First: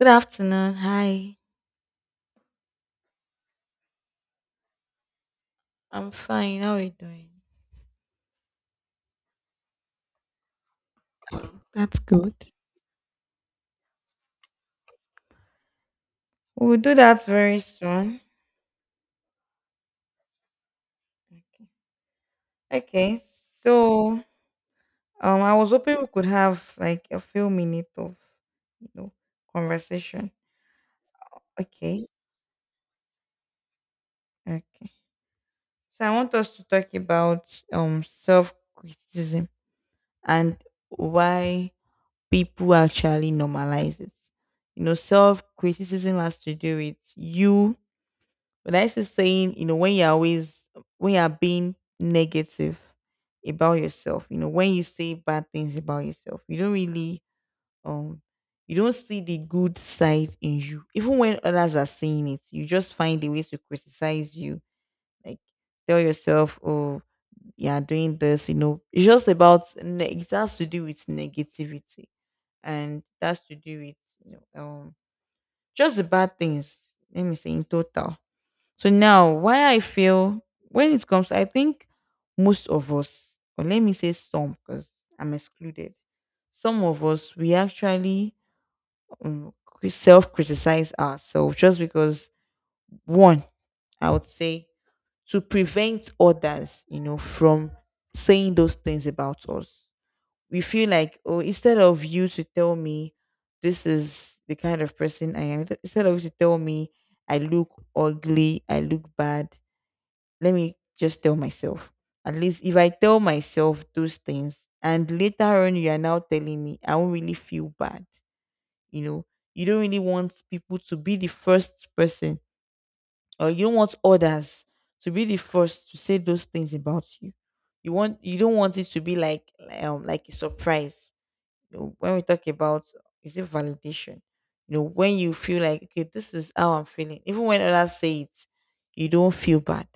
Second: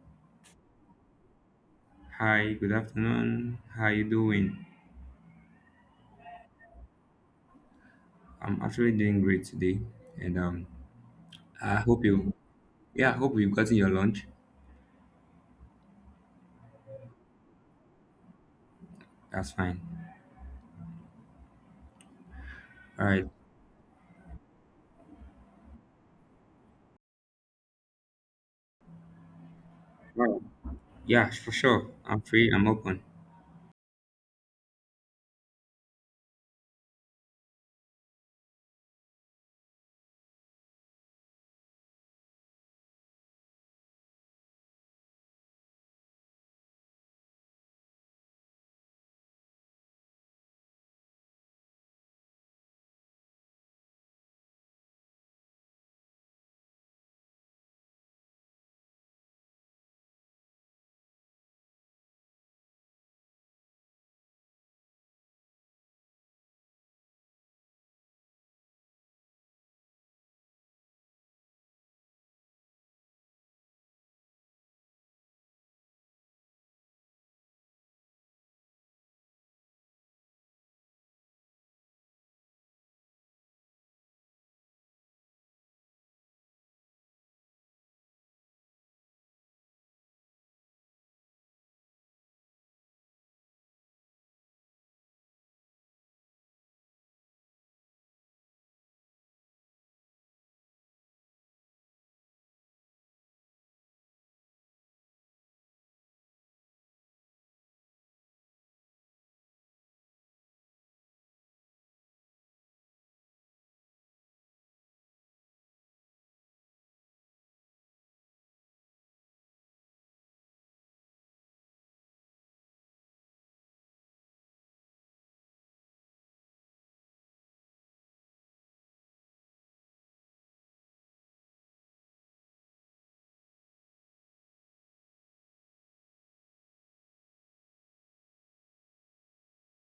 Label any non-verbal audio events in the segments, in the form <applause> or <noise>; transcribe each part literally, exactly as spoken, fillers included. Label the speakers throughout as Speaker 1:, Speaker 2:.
Speaker 1: Good afternoon. Hi.
Speaker 2: Hi, good afternoon. How you doing?
Speaker 1: I'm fine. How are you doing?
Speaker 2: I'm actually doing great today, and um, I
Speaker 1: That's
Speaker 2: hope you,
Speaker 1: good.
Speaker 2: yeah, I hope you've gotten your lunch.
Speaker 1: We'll do that very soon.
Speaker 2: That's fine. All
Speaker 1: Okay.
Speaker 2: right.
Speaker 1: So, um, I was hoping we could have like a few minutes of, you know, conversation.
Speaker 2: Wow. Yeah, for sure.
Speaker 1: Okay.
Speaker 2: I'm free. I'm open.
Speaker 1: Okay. So I want us to talk about um self-criticism and why people actually normalize it. You know, self-criticism has to do with you. But I still saying, you know, when you're always when you're being negative about yourself, you know, when you say bad things about yourself, you don't really um you don't see the good side in you. Even when others are saying it, you just find a way to criticize you. Like tell yourself, oh, you're doing this, you know. It's just about ne- it has to do with negativity and it has to do with you know um just the bad things. Let me say in total. So now, why I feel when it comes, I think most of us, or let me say some, because I'm excluded. Some of us, we actually um, self criticize ourselves just because one, I would say, to prevent others, you know, from saying those things about us. We feel like, oh, instead of you to tell me this is the kind of person I am, instead of you to tell me I look ugly, I look bad, let me just tell myself. At least if I tell myself those things and later on you are now telling me, I won't really feel bad. You know, you don't really want people to be the first person or you don't want others to be the first to say those things about you. You want you don't want it to be like um like a surprise, you know, when we talk about is it validation? You know, when you feel like okay, this is how I'm feeling, even when others say it, you don't feel bad.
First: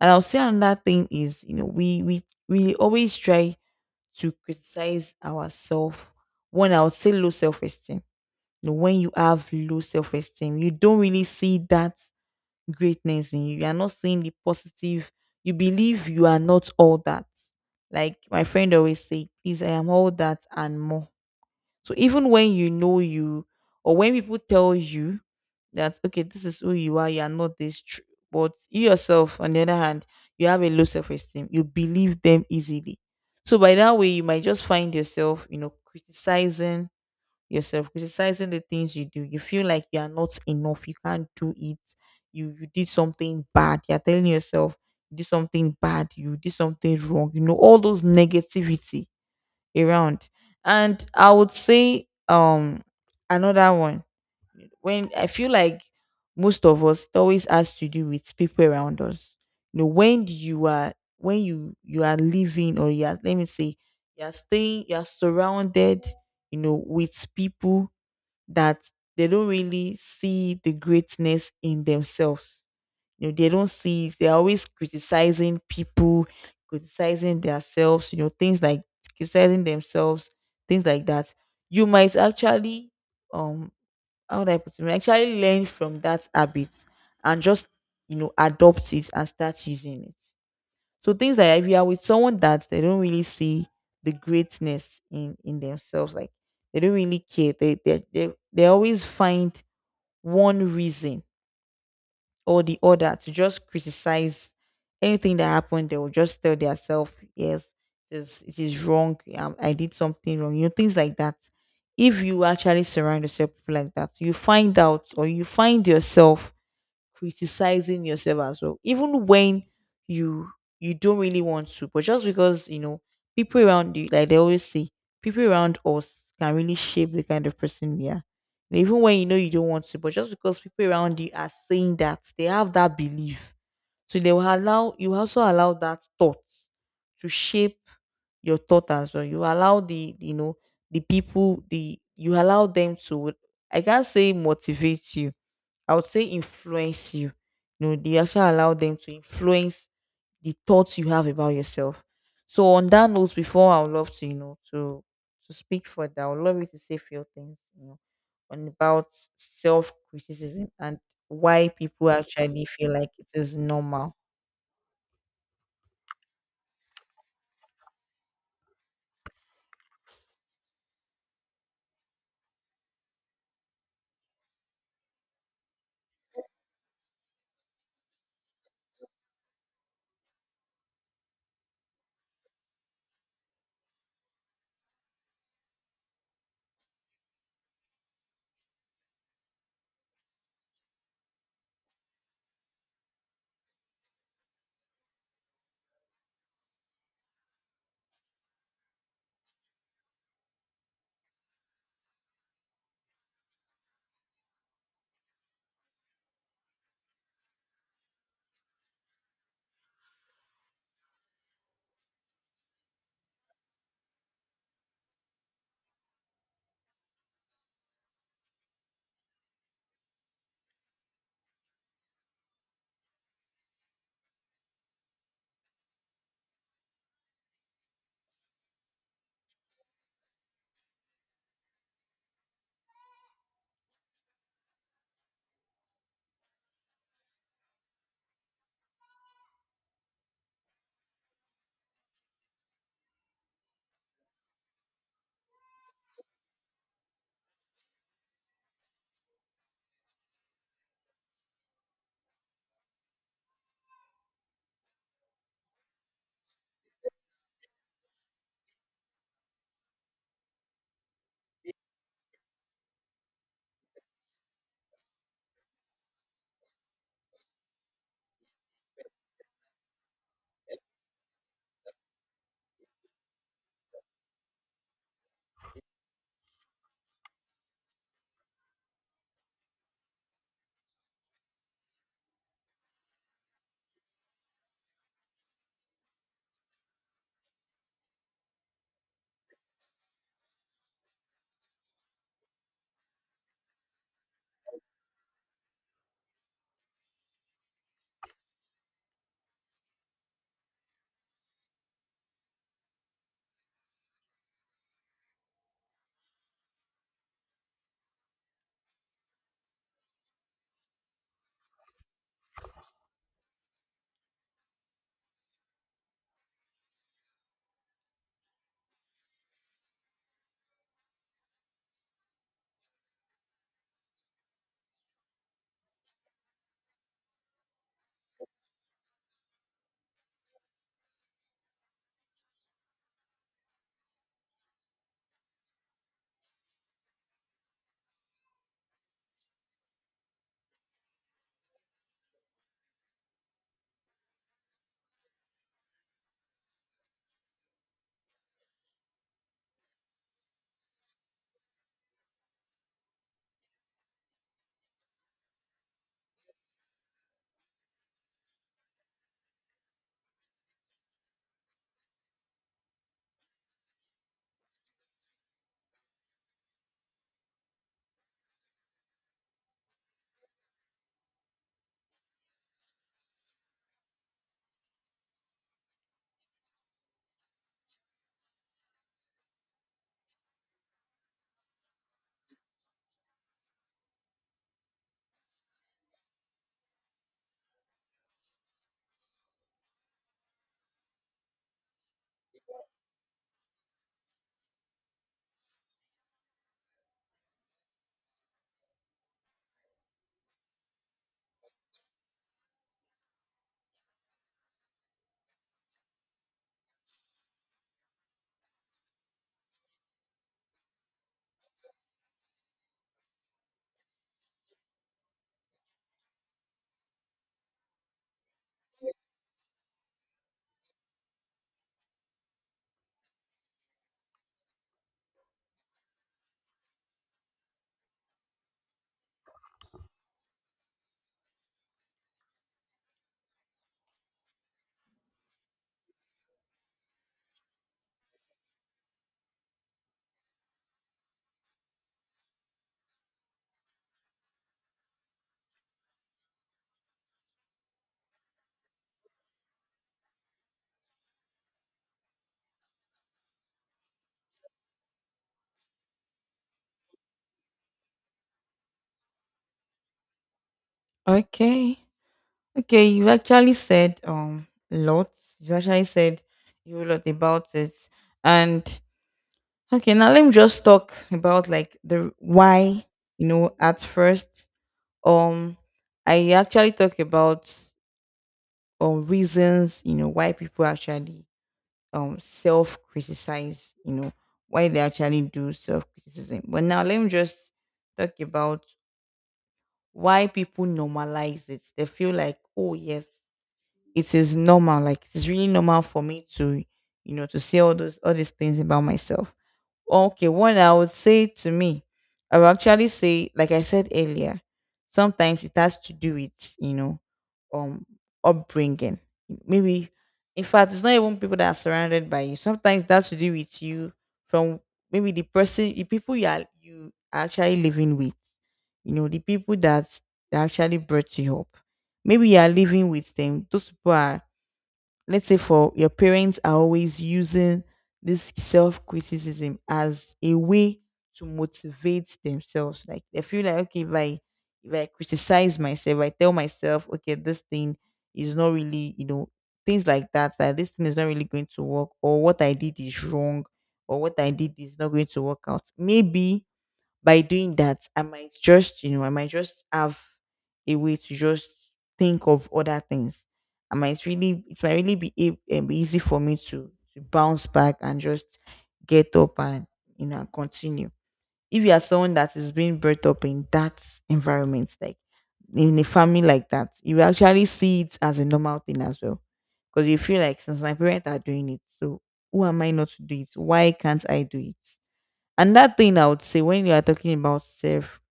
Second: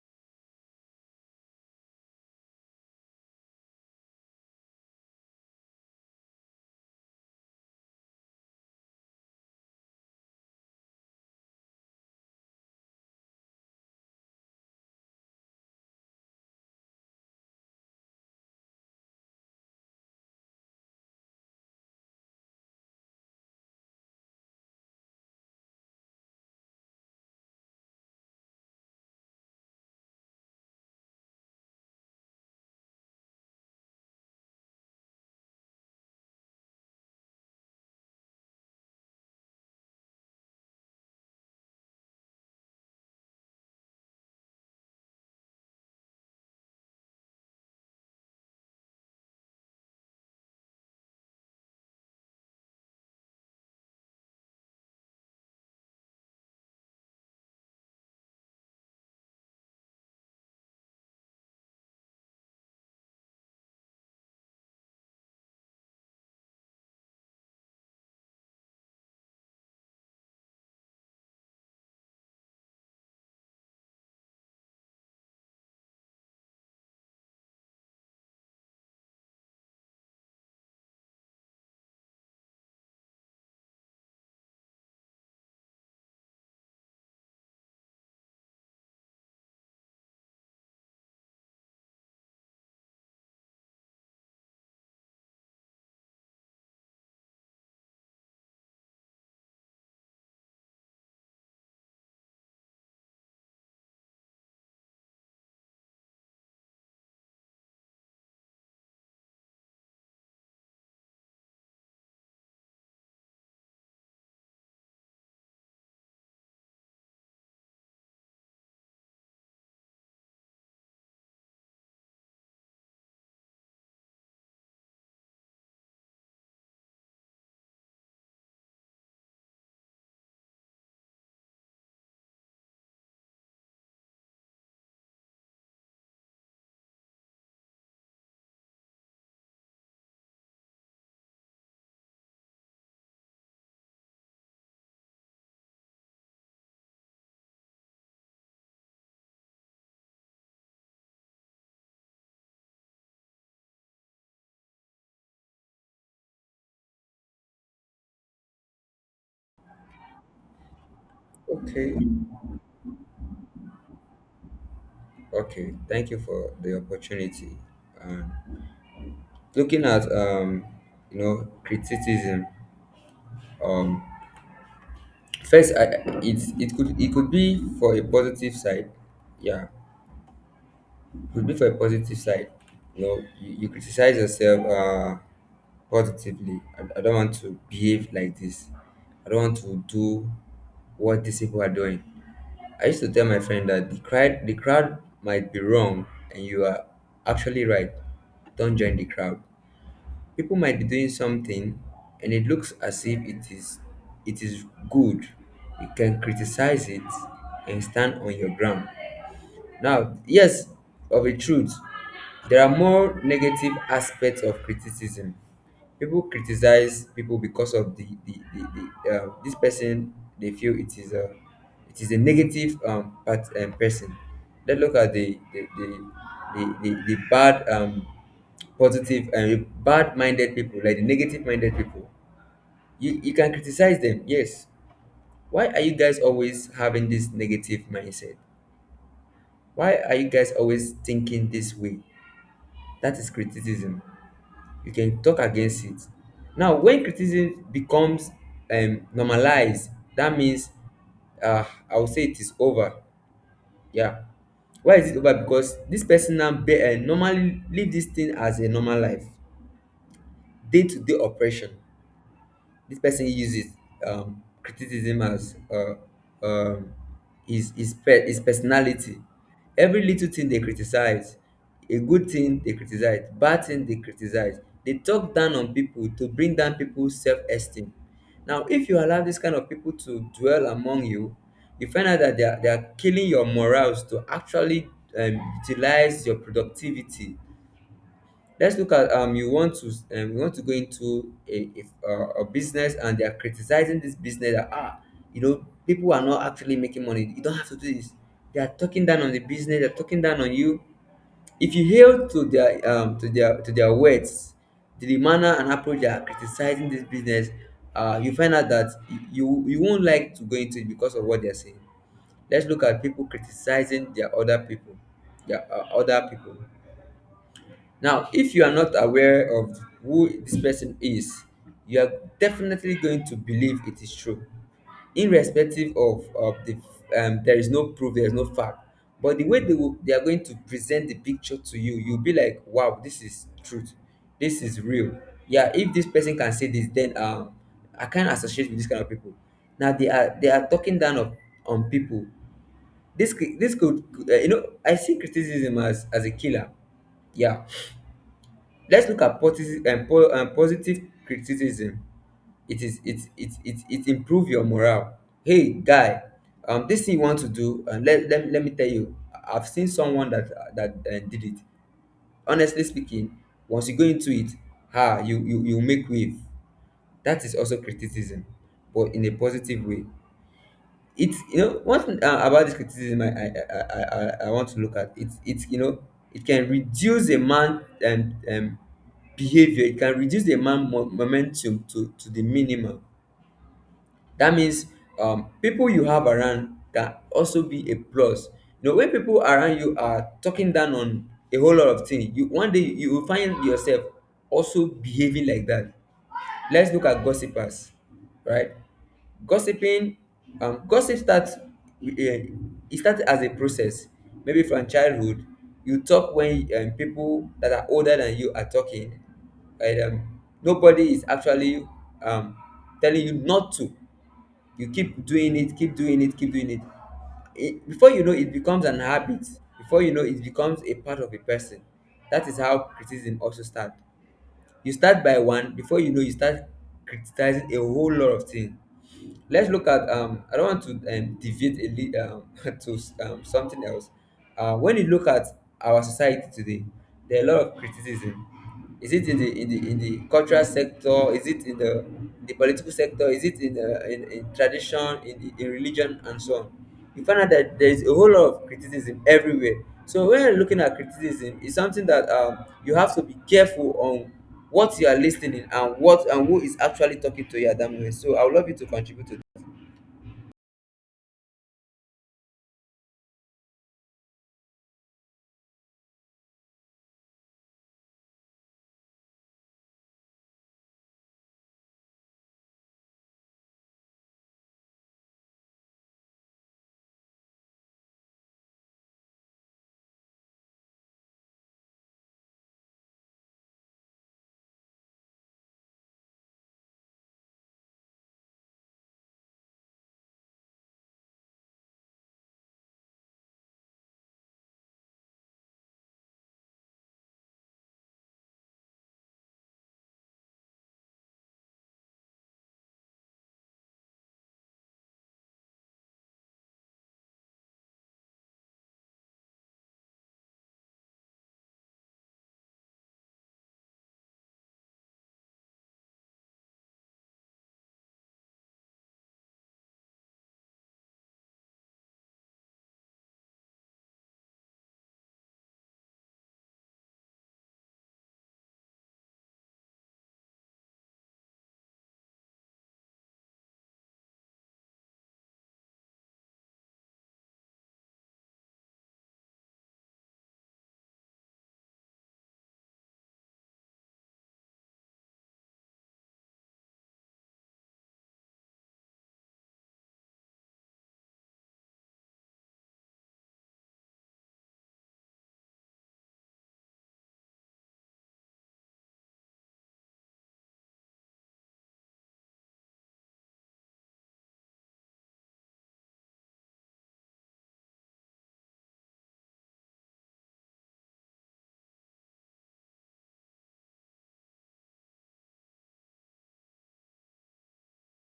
Speaker 1: And I'll say another thing is, you know, we we we always try to criticize ourselves. One, I would say low self esteem. You know, when you have low self esteem, you don't really see that greatness in you. You are not seeing the positive. You believe you are not all that. Like my friend always say, please, I am all that and more. So even when you know you, or when people tell you that okay, this is who you are, you are not this, tr- but you yourself, on the other hand, you have a low self-esteem. You believe them easily. So by that way, you might just find yourself, you know, criticizing yourself, criticizing the things you do. You feel like you are not enough. You can't do it. You you did something bad. You are telling yourself you did something bad. You did something wrong. You know all those negativity around. And I would say um another one when I feel like most of us it always has to do with people around us. You know, when you are when you you are living or you are, let me say, you are staying, you are surrounded, you know, with people that they don't really see the greatness in themselves, you know, they don't see it. They're always criticizing people, criticizing themselves, you know, things like criticizing themselves, things like that. You might actually, um, how would I put it? You might actually learn from that habit and just, you know, adopt it and start using it. So things like if you are with someone that they don't really see the greatness in in themselves, like they don't really care. They they they, they always find one reason or the other to just criticize anything that happened. They will just tell themselves, yes, it is, it is wrong. Um, I did something wrong. You know, things like that. If you actually surround yourself with people like that, you find out or you find yourself criticizing yourself as well even when you you don't really want to but just because you know people around you, like they always say, people around us can really shape the kind of person we are. And even when you know you don't want to but just because people around you are saying that they have that belief, so they will allow you also allow that thought to shape your thought as well. You allow the, you know, the people the you allow them to, I can't say motivate you, I would say influence you. You know, they actually allow them to influence the thoughts you have about yourself. So on that note, before I would love to, you know, to to speak further, I would love you to say few things, you know, on about self criticism and why
Speaker 2: Okay,
Speaker 1: people actually feel like it is normal.
Speaker 2: okay. Thank you for the opportunity. Um, Looking at um, you know, criticism. Um, first, I, it's it could it could be for a positive side. Yeah, it could be for a positive side. You know, you, you criticize yourself. Uh, positively I, I don't want to behave like this. I don't want to do what these people are doing. I used to tell my friend that the crowd the crowd might be wrong and you are actually right. Don't join the crowd. People might be doing something and it looks as if it is it is good. You can criticize it and stand on your ground. Now, yes, of a truth, there are more negative aspects of criticism. People criticize people because of the the, the, the uh, this person. They feel it is a it is a negative um, part, um person. Let's look at the the the, the, the, the bad um positive and bad minded people like the negative minded people. You you can criticize them, yes. Why are you guys always having this negative mindset? Why are you guys always thinking this way? That is criticism. You can talk against it. Now, when criticism becomes um, normalized, that means uh, I would say it is over. Yeah. Why is it over? Because this person now be, uh, normally live this thing as a normal life, day to day operation. This person uses um, criticism as uh, um, his, his, pe- his personality. Every little thing they criticize, a good thing they criticize, bad thing they criticize. They talk down on people to bring down people's self esteem. Now, if you allow this kind of people to dwell among you, you find out that they are, they are killing your morals to actually um, utilize your productivity. Let's look at um you want to um, you want to go into a, if, uh, a business and they are criticizing this business that ah, you know, people are not actually making money. You don't have to do this. They are talking down on the business, they're talking down on you. If you hail to their um to their to their words, to the manner and approach they are criticizing this business, uh you find out that you you won't like to go into it because of what they're saying. Let's look at people criticizing their other people their uh, other people. Now, if you are not aware of who this person is, you are definitely going to believe it is true, irrespective of, of the um, there is no proof, there is no fact. But the way they will, they are going to present the picture to you, you'll be like, wow, this is truth, this is real. Yeah, if this person can say this, then um, I can't associate with this kind of people. Now they are they are talking down of, on people. This could- this could uh, you know, I see criticism as as a killer, yeah. Let's look at positive um, po- um, positive criticism. It is it it it it improve your morale. Hey guy, um this thing you want to do um, let, let let me tell you I- I've seen someone that that uh, did it. Honestly speaking, once you go into it, ah you you you make wave. That is also criticism, but in a positive way. It's You know, one thing uh, about this criticism I, I I I I I want to look at, it's. It's, you know, it can reduce a man um, um behavior. It can reduce a man mo- momentum to to the minimum. That means um people you have around can also be a plus. You know, when people around you are talking down on a whole lot of things, you one day you will find yourself also behaving like that. Let's look at gossipers, right? Gossiping, um, gossip starts, with it starts as a process. Maybe from childhood, you talk when um, people that are older than you are talking, right? Um, nobody is actually um, telling you not to. You keep doing it, keep doing it, keep doing it. it. Before you know, it becomes an habit. Before you know, it becomes a part of a person. That is how criticism also starts. You start by one, before you know, you start criticizing a whole lot of things. Let's look at. Um, I don't want to um, deviate a li- um, <laughs> to um, something else. Uh, when you look at our society today, there are a lot of criticism. Is it in the in the in the cultural sector? Is it in the the political sector? Is it in the, in, in tradition, in, in religion, and so on? You find out that there is a whole lot of criticism everywhere. So when you're looking at criticism, it's something that um, you have to be careful on what you are listening and what and who is actually talking to you at that moment. So I would love you to contribute to that.
Speaker 1: Okay. Okay, you actually said um lots. You actually said you a lot about it. And okay, now let me just talk about like the why, you know, at first. Um I actually talk about um reasons, you know, why people actually um self criticize, you know, why they actually do self criticism. But now let me just talk about why people normalize it. They feel like, oh yes, it is normal, like it's really normal for me to, you know, to say all those all these things about myself. Okay, one I would say to me, I would actually say, like I said earlier, sometimes it has to do with, you know, um, upbringing. Maybe, in fact, it's not even people that are surrounded by you. Sometimes that's to do with you from maybe the person, the people you are you are actually living with. You know, the people that that actually brought you up. Maybe you are living with them. Those people are, let's say for your parents are always using this self criticism as a way to motivate themselves. Like they feel like okay, if I if I criticize myself, I tell myself, okay, this thing is not really, you know, things like that, that this thing is not really going to work, or what I did is wrong, or what I did is not going to work out. Maybe by doing that, I might just, you know, I might just have a way to just think of other things. I might really, it might really be, a- um, be easy for me to to bounce back and just get up and, you know, continue. If you are someone that is being brought up in that environment, like in a family like that, you will actually see it as a normal thing as well, because you feel like since my parents are doing it, so who am I not to do it? Why can't I do it? Another thing I would say, when you are talking about self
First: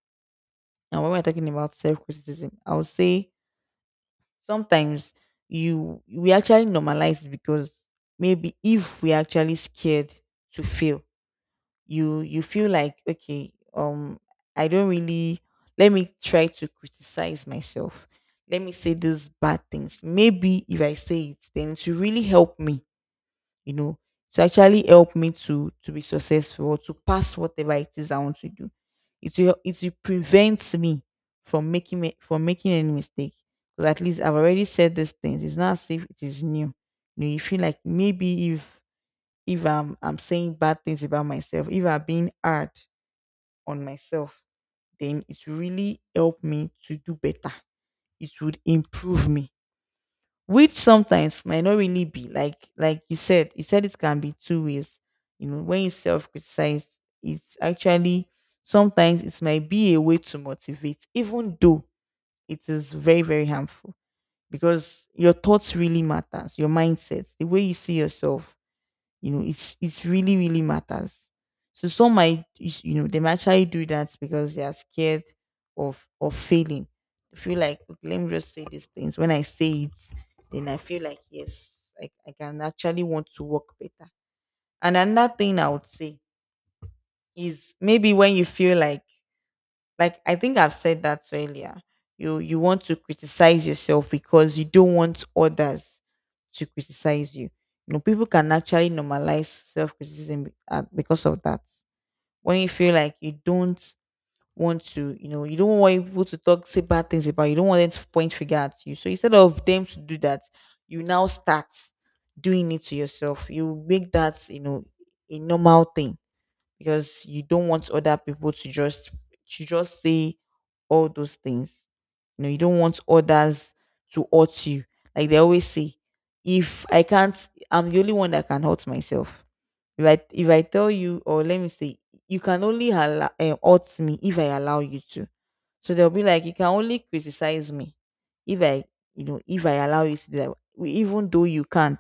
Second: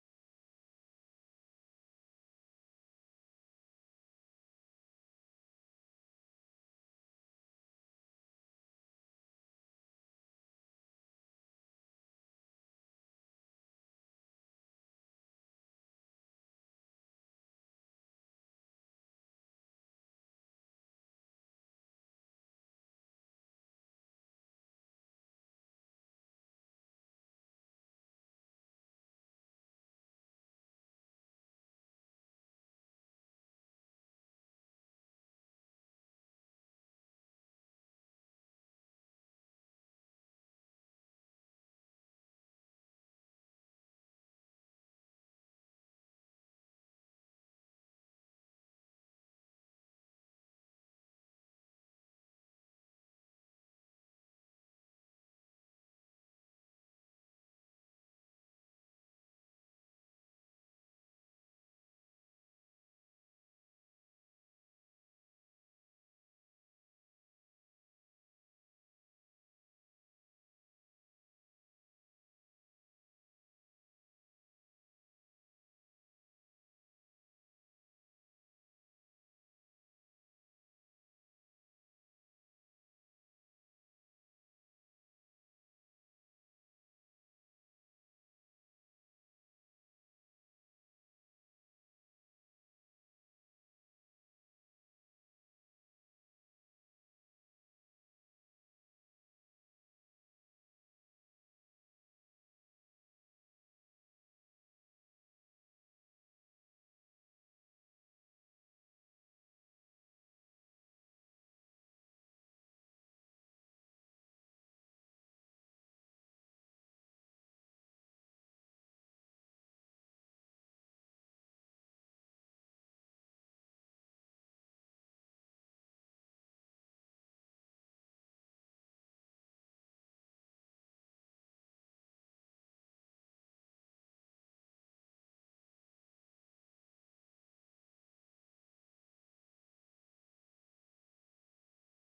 Speaker 1: and when we're talking about self criticism, I would say sometimes you we actually normalize it because maybe if we're actually scared to fail, you you feel like okay, um I don't really, let me try to criticize myself. Let me say these bad things. Maybe if I say it, then it will really help me, you know, to actually help me to to be successful or to pass whatever it is I want to do. It will it will prevent me from making me from making any mistake. Because at least I've already said these things. It's not as if it is new. You know, you feel like maybe if if I'm I'm saying bad things about myself, if I'm being hard on myself, then it will really help me to do better. It would improve me, which sometimes might not really be, like like you said, you said it can be two ways. You know, when you self-criticize, it's actually sometimes it might be a way to motivate, even though it is very very harmful, because your thoughts really matters, your mindset, the way you see yourself, you know, it's it's really really matters. So some might is- you know they might actually do that because they are scared of of failing. They feel like, "Okay, let me just say these things. When I say it, then I feel like yes, I, I can actually want to work better." And another thing I would say is maybe when you feel like like I think I've said that earlier, You you want to criticize yourself because you don't want others to criticize you. You know, people can actually normalize self criticism because of that. When you feel like you don't want to, you know, you don't want people to talk, say bad things about you, you don't want them to point figure at you. So instead of them to do that, you now start doing it to yourself. You make that, you know, a normal thing because you don't want other people to just to just say all those things. You know, you don't want others to hurt you. Like they always say, if I can't, I'm the only one that can hurt myself. If I if I tell you, or let me say, you can only allow, uh, hurt me if I allow you to. So they'll be like, you can only criticize me if I, you know, if I allow you to do that, w- even though you can't,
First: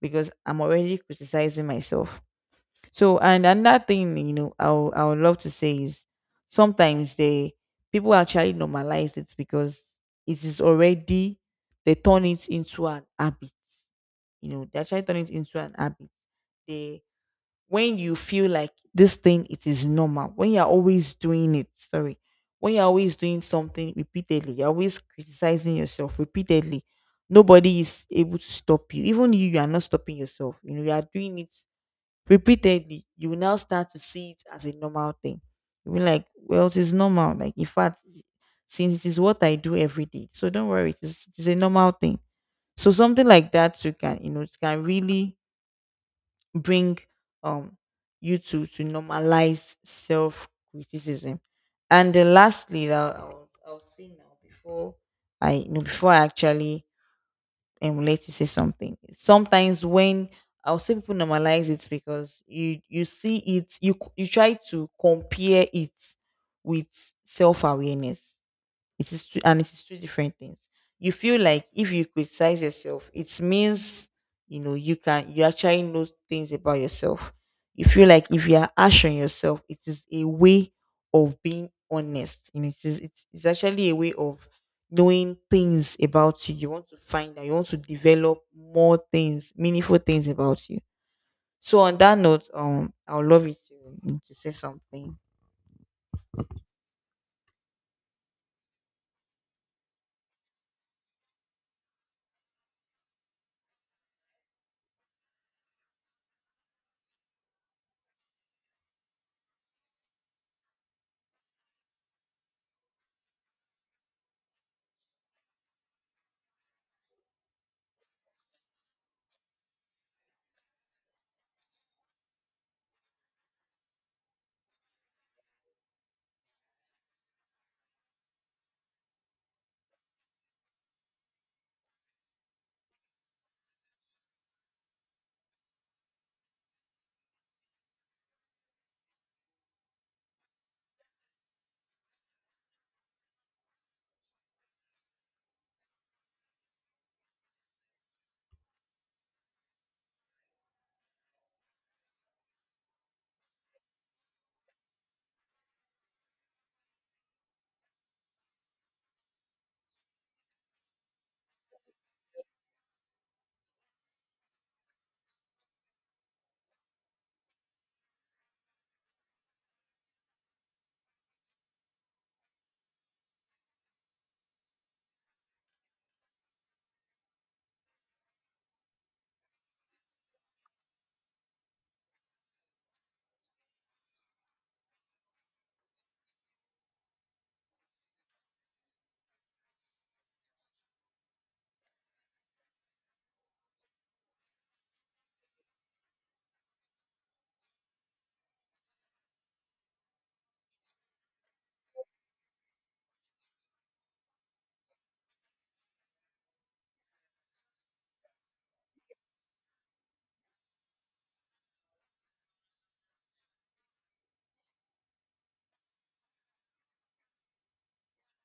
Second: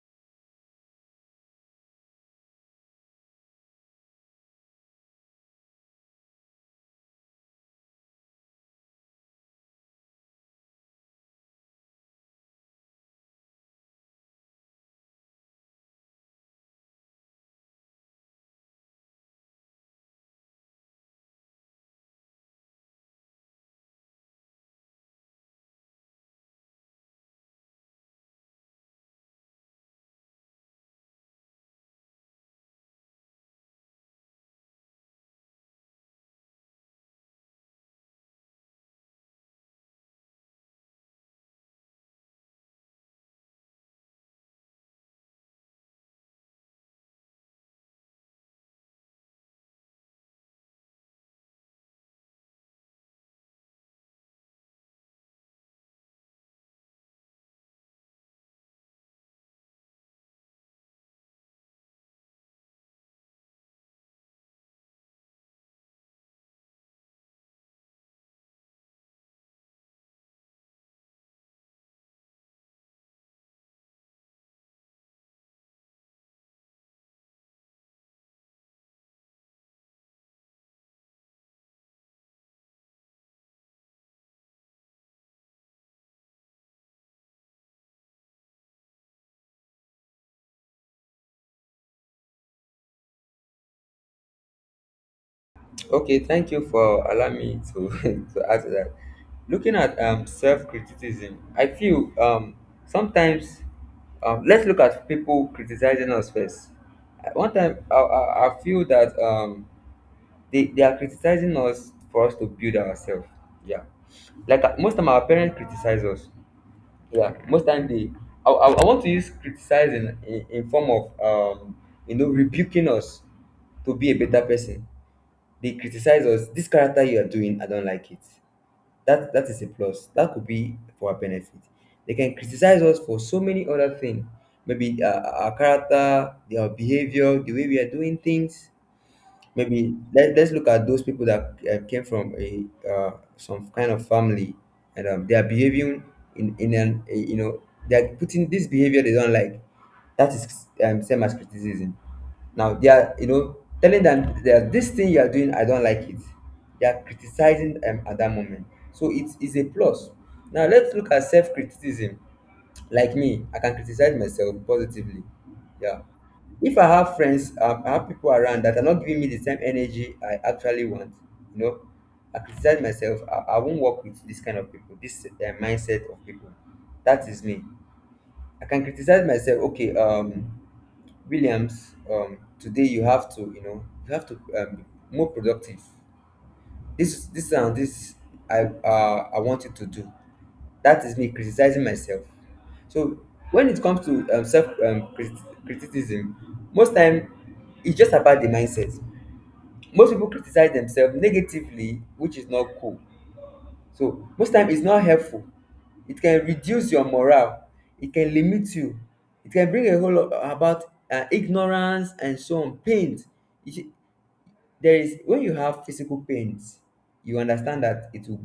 Speaker 1: because I'm already criticizing myself. So and another thing, you know, I would- I would love to say is sometimes they people actually normalize it because it is already, they turn it into an habit. You know, they actually turn it into an habit. They When you feel like this thing it is normal, when you're always doing it, sorry, when you're always doing something repeatedly, you're always criticizing yourself repeatedly. Nobody is able to stop you. Even you, you are not stopping yourself. You know, you are doing it repeatedly, you will now start to see it as a normal thing. You'll be like, well, it is normal. Like, in fact, since it is what I do every day. So don't worry, it is, it is a normal thing. So something like that you can, you know, it can really bring um you to to normalize self criticism. And then lastly, that I'll, I'll see now before I you know before I actually and would like to say something. Sometimes when I'll say people normalize it because you you see it, you you try to compare it with self awareness, it is two, and it is two different things. You feel like if you criticize yourself, it means you know you can you actually know things about yourself. You feel like if you are harsh on yourself, it is a way of being honest. You know, it is it's, it's actually a way of knowing things about you. You want to find out. You want to develop more things, meaningful things about you. So on that note, um, I would love you to, to say something.
Speaker 2: Okay, thank you for allowing me to <laughs> to ask that. Looking at um self criticism, I feel um sometimes um let's look at people criticizing us first. Uh, One time I I, I feel that um they, they are criticizing us for us to build ourselves. Yeah, like uh, most of our parents criticize us. Yeah, most time they i, I, I want to use criticize in, in in form of um you know, rebuking us to be a better person. They criticize us, this character you are doing, I don't like it. That that is a plus, that could be for our benefit. They can criticize us for so many other things, maybe uh, our character, our behavior, the way we are doing things. Maybe let, let's look at those people that uh, came from a uh, some kind of family and um, they are behaving in in an a, you know, they are putting this behavior they don't like. That is um, same as criticism. Now they are, you know, telling them that this thing you are doing, I don't like it. They are criticizing um, at that moment. So it is a plus. Now let's look at self-criticism. Like me, I can criticize myself positively. Yeah, if I have friends um, I have people around that are not giving me the same energy I actually want, you know, I criticize myself. I, I won't work with this kind of people, this uh, mindset of people. That is me. I can criticize myself, okay, um Williams, um today you have to, you know, you have to um, be more productive, this this and this, i uh, I want you to do. That is me criticizing myself. So when it comes to um, self um, crit- criticism, most time it's just about the mindset. Most people criticize themselves negatively, which is not cool. So most time it's not helpful. It can reduce your morale, it can limit you, it can bring a whole lot about uh, ignorance and so on, pain. It, there is when you have physical pains, you understand that it will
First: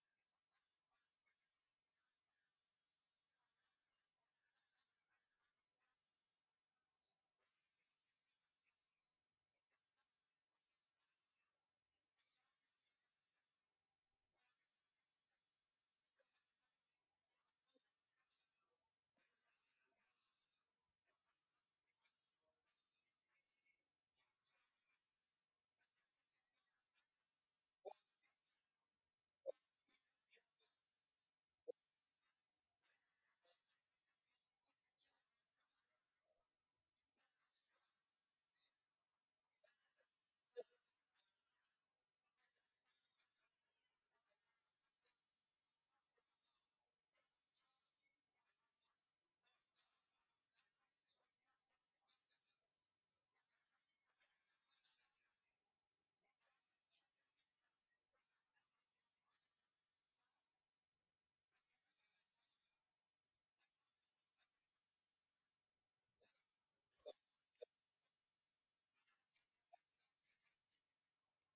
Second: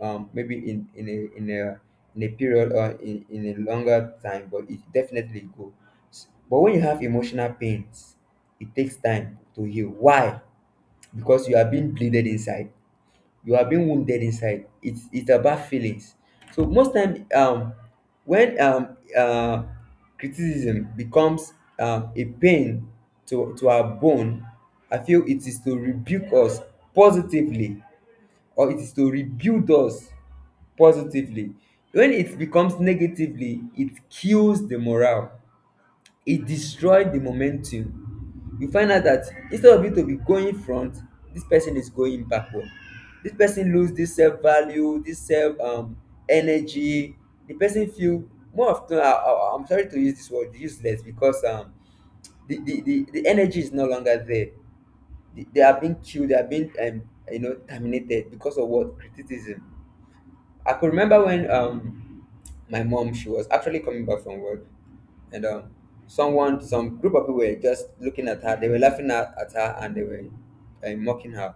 Speaker 2: go um maybe in in a in a in a period or in, in a longer time, but it definitely go. S- but when you have emotional pains, it takes time to heal. Why? Because you are being bleeded inside, you are being wounded inside. It's it's about feelings. So most time, um, when um uh, criticism becomes um, a pain to to our bone, I feel it is to rebuke us positively, or it is to rebuild us positively. When it becomes negatively, it kills the morale, it destroyed the momentum. You find out that instead of you to be going front, this person is going backward. This person lose this self value, this self um, energy. The person feel more often. I, I, I'm sorry to use this word useless because um, the, the, the, the energy is no longer there. They they are being killed. They are being um, you know, terminated because of what, criticism. I could remember when um my mom, she was actually coming back from work, and um someone, some group of people were just looking at her, they were laughing at, at her, and they were uh, mocking her.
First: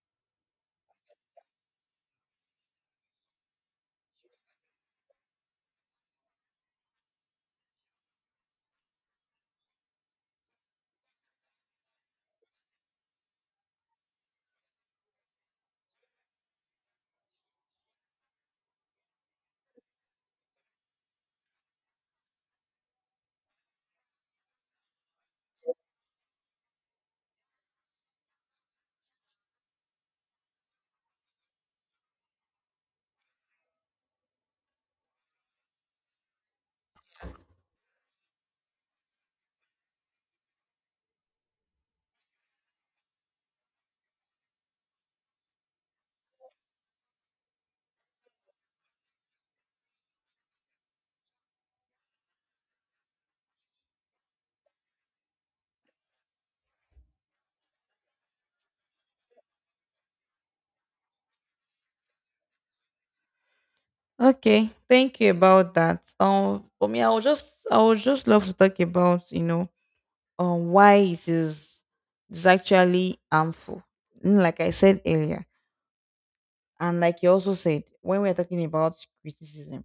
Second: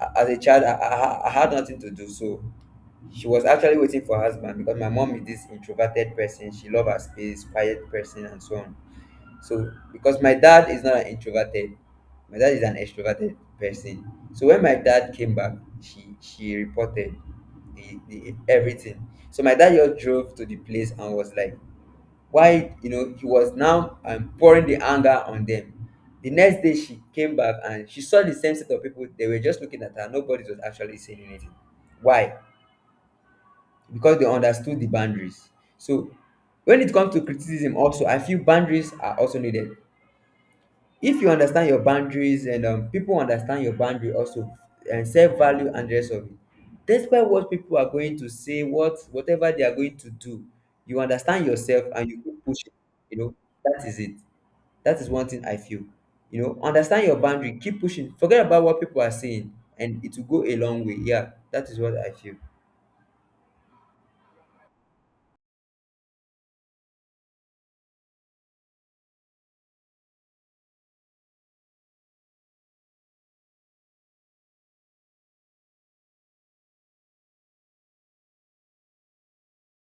Speaker 2: A- as a child I, I, I had nothing to do. So she was actually waiting for her husband because my mom is this introverted person, she loves her space, quiet person and so on. So because my dad is not an introverted, my dad is an extroverted person. So when my dad came back, she she reported the, the everything. So my dad just drove to the place and was like, why, you know, he was now um, pouring the anger on them. The next day she came back and she saw the same set of people. They were just looking at her. Nobody was actually saying anything. Why? Because they understood the boundaries. So when it comes to criticism, also I feel boundaries are also needed. If you understand your boundaries and um, people understand your boundary also, and self value and the rest of it, despite what people are going to say, what whatever they are going to do, you understand yourself and you keep pushing, you know. That is it. That is one thing I feel. You know, understand your boundary, keep pushing, forget about what people are saying, and it will go a long way. Yeah, that is what I feel.
Speaker 1: Okay, thank you about that. Um, for me, I would just I would just love to talk about, you know, um, why it is it's actually harmful. Mm. Like I said earlier, and like you also said, when we're talking about criticism,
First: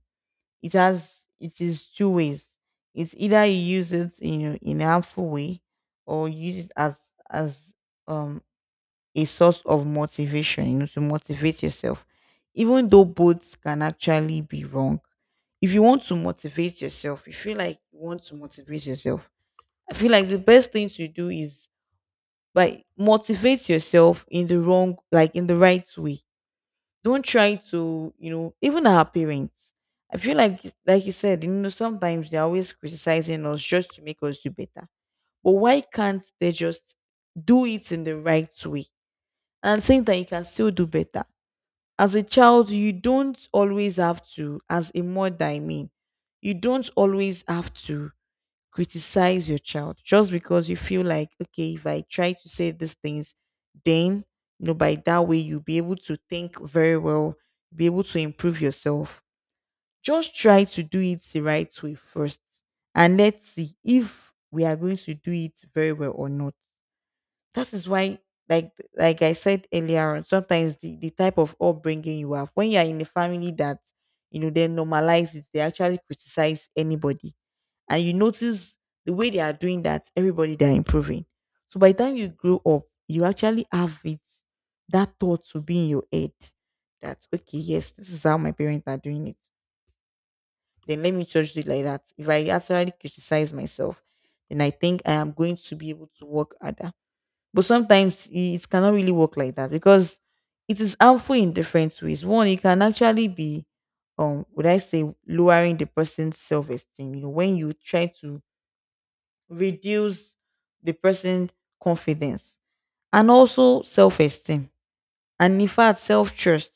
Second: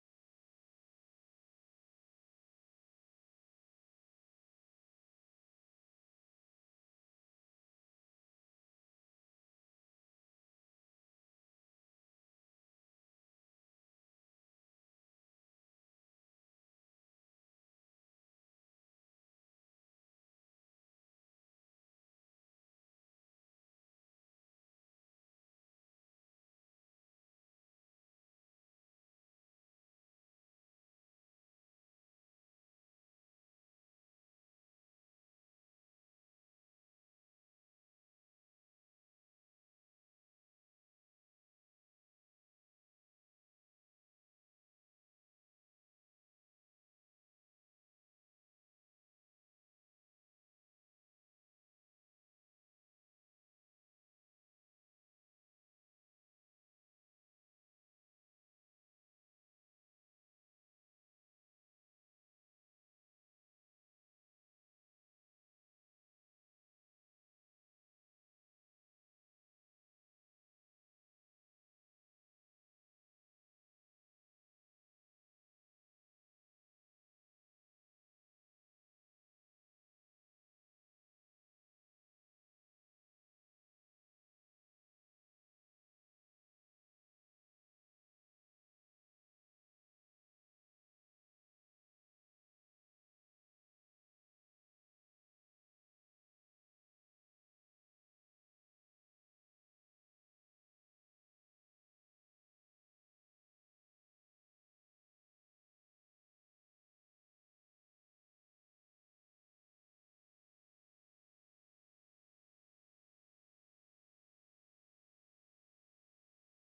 Speaker 1: it has it is two ways. It's either you use it, you know, in a harmful way, or you use it as as um a source of motivation, you know, to motivate yourself. Even though both can actually be wrong, if you want to motivate yourself, you feel like you want to motivate yourself. I feel like the best thing to do is by motivate yourself in the wrong, like in the right way. Don't try to, you know, even our parents. I feel like, like you said, you know, sometimes they're always criticizing us just to make us do better. But why can't they just do it in the right way? And think that you can still do better. As a child, you don't always have to, as a mother, I mean, you don't always have to criticize your child just because you feel like, okay, if I try to say these things, then, you know, by that way, you'll be able to think very well, be able to improve yourself. Just try to do it the right way first, and let's see if we are going to do it very well or not. That is why, like like I said earlier on, sometimes the, the type of upbringing you have, when you are in a family that, you know, they normalize it, they actually criticize anybody. And you notice the way they are doing that, everybody they are improving. So by the time you grow up, you actually have it, that thought to be in your head that, okay, yes, this is how my parents are doing it. Then let me judge it like that. If I actually criticize myself, then I think I am going to be able to work harder, but sometimes it cannot really work like that because it is harmful in different ways. One, it can actually be, um, would I say, lowering the person's self-esteem. You know, when you try to reduce the person's confidence and also self-esteem, and in fact, self-trust,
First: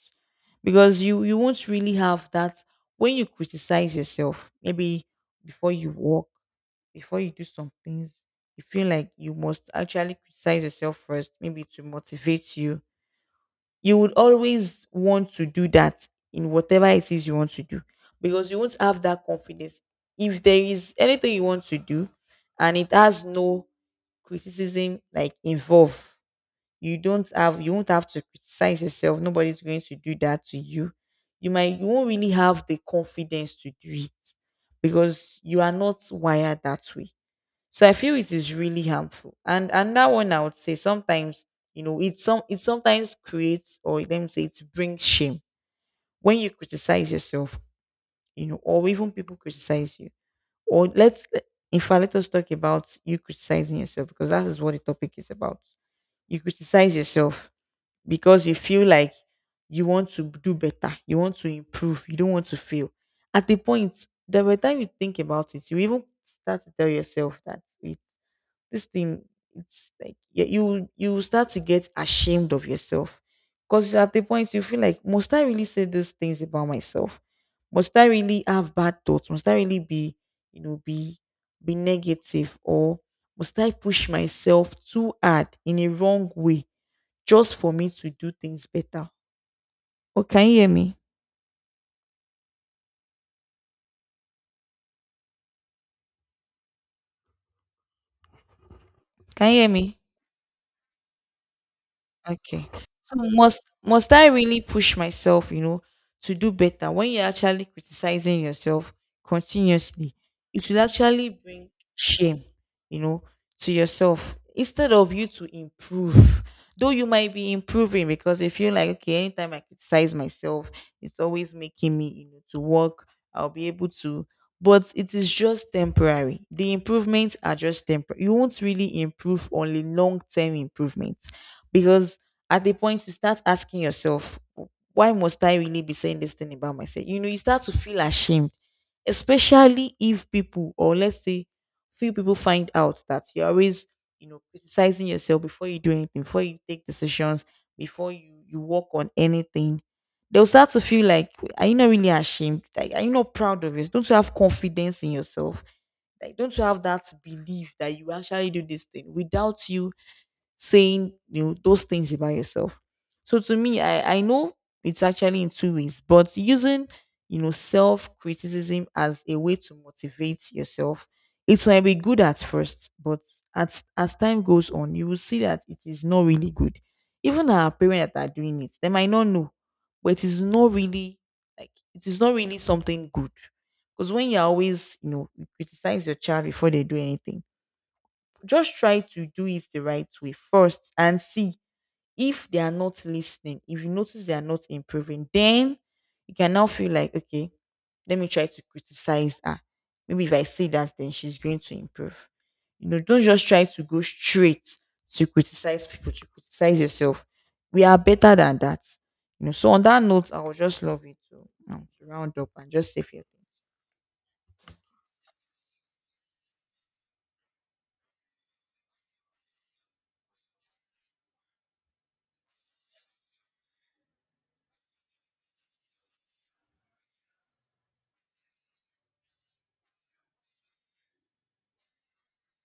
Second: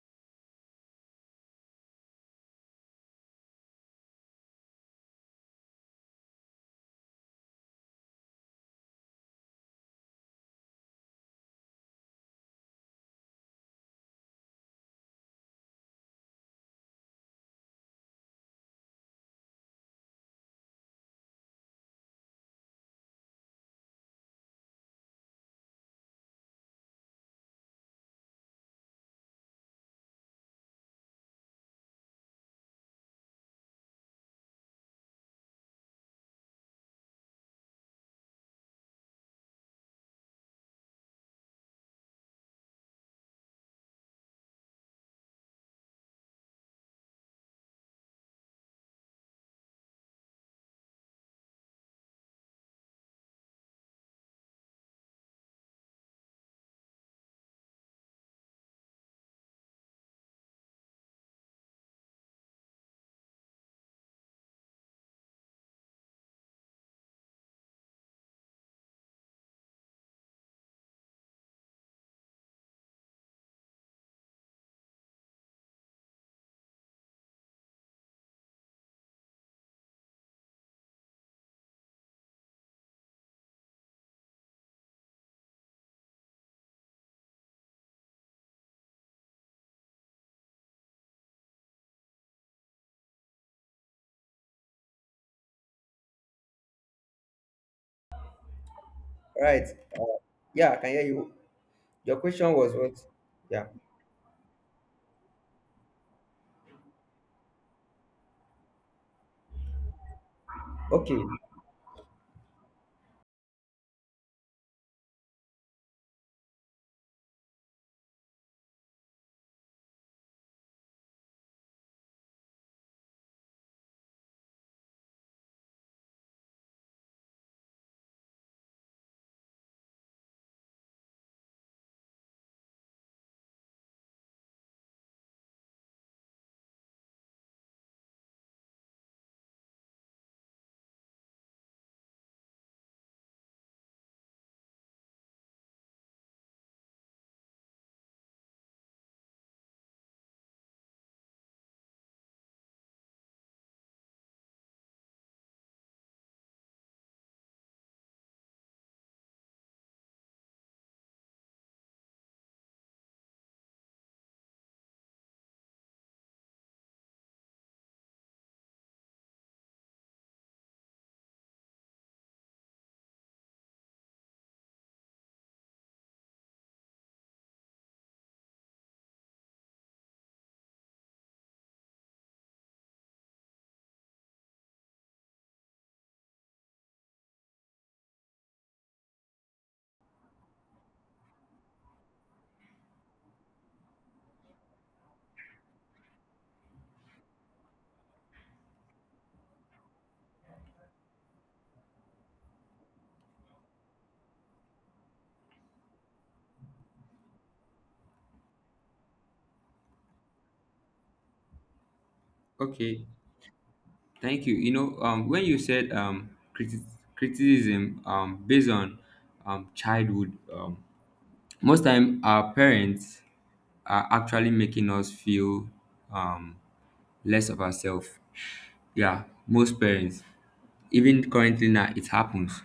Speaker 1: because you you won't really have that when you criticize yourself. Maybe before you walk before you do some things, you feel like you must actually criticize yourself first, maybe to motivate you. You would always want to do that in whatever it is you want to do because you won't have that confidence. If there is anything you want to do and it has no criticism like involved, you don't have you won't have to criticize yourself. Nobody's going to do that to you. You might you won't really have the confidence to do it because you are not wired that way. So I feel it is really harmful. And and that one I would say sometimes, you know, it some it sometimes creates, or let me say, it brings shame when you criticize yourself, you know, or even people criticize you. Or let's, in fact, let us talk about you criticizing yourself because that is what the topic is about. You criticize yourself because you feel like you want to do better, you want to improve, you don't want to fail. At the point, the by the time you think about it, you even start to tell yourself that this thing, it's like you you you will start to get ashamed of yourself because at the point you feel like, must I really say these things about myself? Must I really have bad thoughts? Must I really be, you know, be be negative, or must I push myself too hard in a wrong way just for me to do things better? Oh, can you hear me? Can you
Speaker 2: Right,
Speaker 1: hear me?
Speaker 2: yeah, I can hear you. Your question
Speaker 1: Okay.
Speaker 2: was what?
Speaker 1: So must
Speaker 2: Yeah.
Speaker 1: must I really push myself, you know, to do better when you're actually criticizing yourself continuously? It will
Speaker 2: Okay,
Speaker 1: actually bring shame, you know, to yourself instead of you to improve. Though you might be improving, because if you're like, okay, anytime I criticize myself, it's always making me, you know, to work, I'll be able to, but it is just temporary. The improvements are just temporary. You won't really improve, only long term improvements, because at the point you start asking yourself, why must I really be saying this thing about myself? You know, you start to feel ashamed, especially if people, or let's say few people find out that you're always, you know, criticizing yourself before you do anything, before you take decisions, before you you work on anything, they'll start to feel like, are you not really ashamed? Like, are you not proud of it? Don't you have confidence in yourself? Like, don't you have that belief that you actually do this thing without you saying, you know, those things about yourself. So to me, I I know it's actually in two ways, but using, you know, self criticism as a way to motivate yourself, it might be good at first, but as as time goes on, you will see that it is not really good. Even our parents that are doing it, they might not know, but it is not really, like, it is not really something good. Because when you're always, you know, you criticize your child before they do anything, just try to do it the right way first and see, if they are not listening, if you notice they are not improving, then you can now feel like, okay, let me try to criticize her. Maybe if I say that, then she's going to improve. You know, don't just try to go straight to criticize people, to criticize yourself. We are better than that. You know, so on that note, I would just love it to, um, to round up and just say a
Speaker 2: okay.
Speaker 1: few things.
Speaker 2: Thank you. You know, um, when you said um, criti- criticism um, based on um, childhood, um, most time our parents are actually making us feel um, less of ourselves. Yeah, most parents even currently now it happens,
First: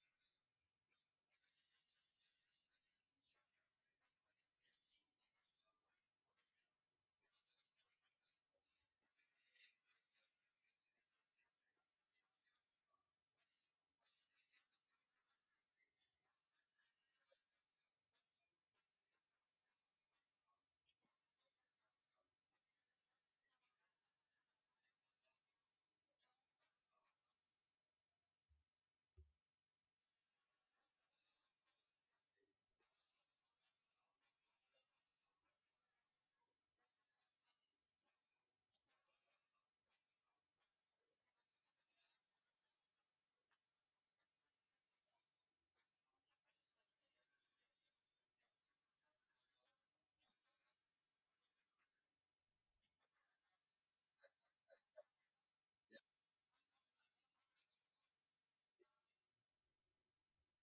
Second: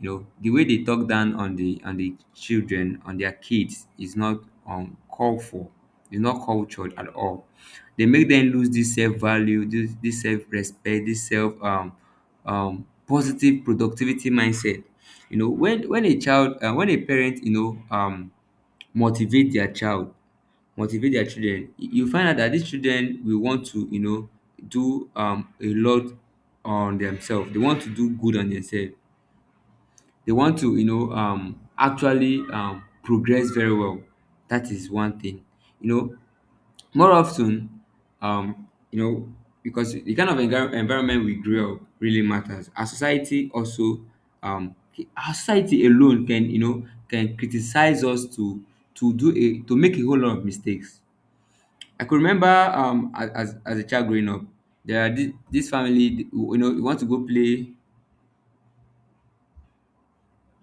Speaker 2: you know, the way they talk down on the on the children, on their kids is not um called for. It's not cultured at all. They make them lose this self-value, this, this self-respect, this self um um positive productivity mindset. You know, when when a child uh, when a parent, you know, um motivate their child, motivate their children, you you find out that these children will want to, you know, do um a lot on themselves. They want to do good on themselves. They want to, you know, um actually um progress very well. That is one thing. You know, more often, um, you know, because the kind of envir- environment we grew up really matters. Our society also, um, our society alone can, you know, can criticize us to to do a to make a whole lot of mistakes. I could remember um a- as as a child growing up, there are this, this family, you know, you want to go play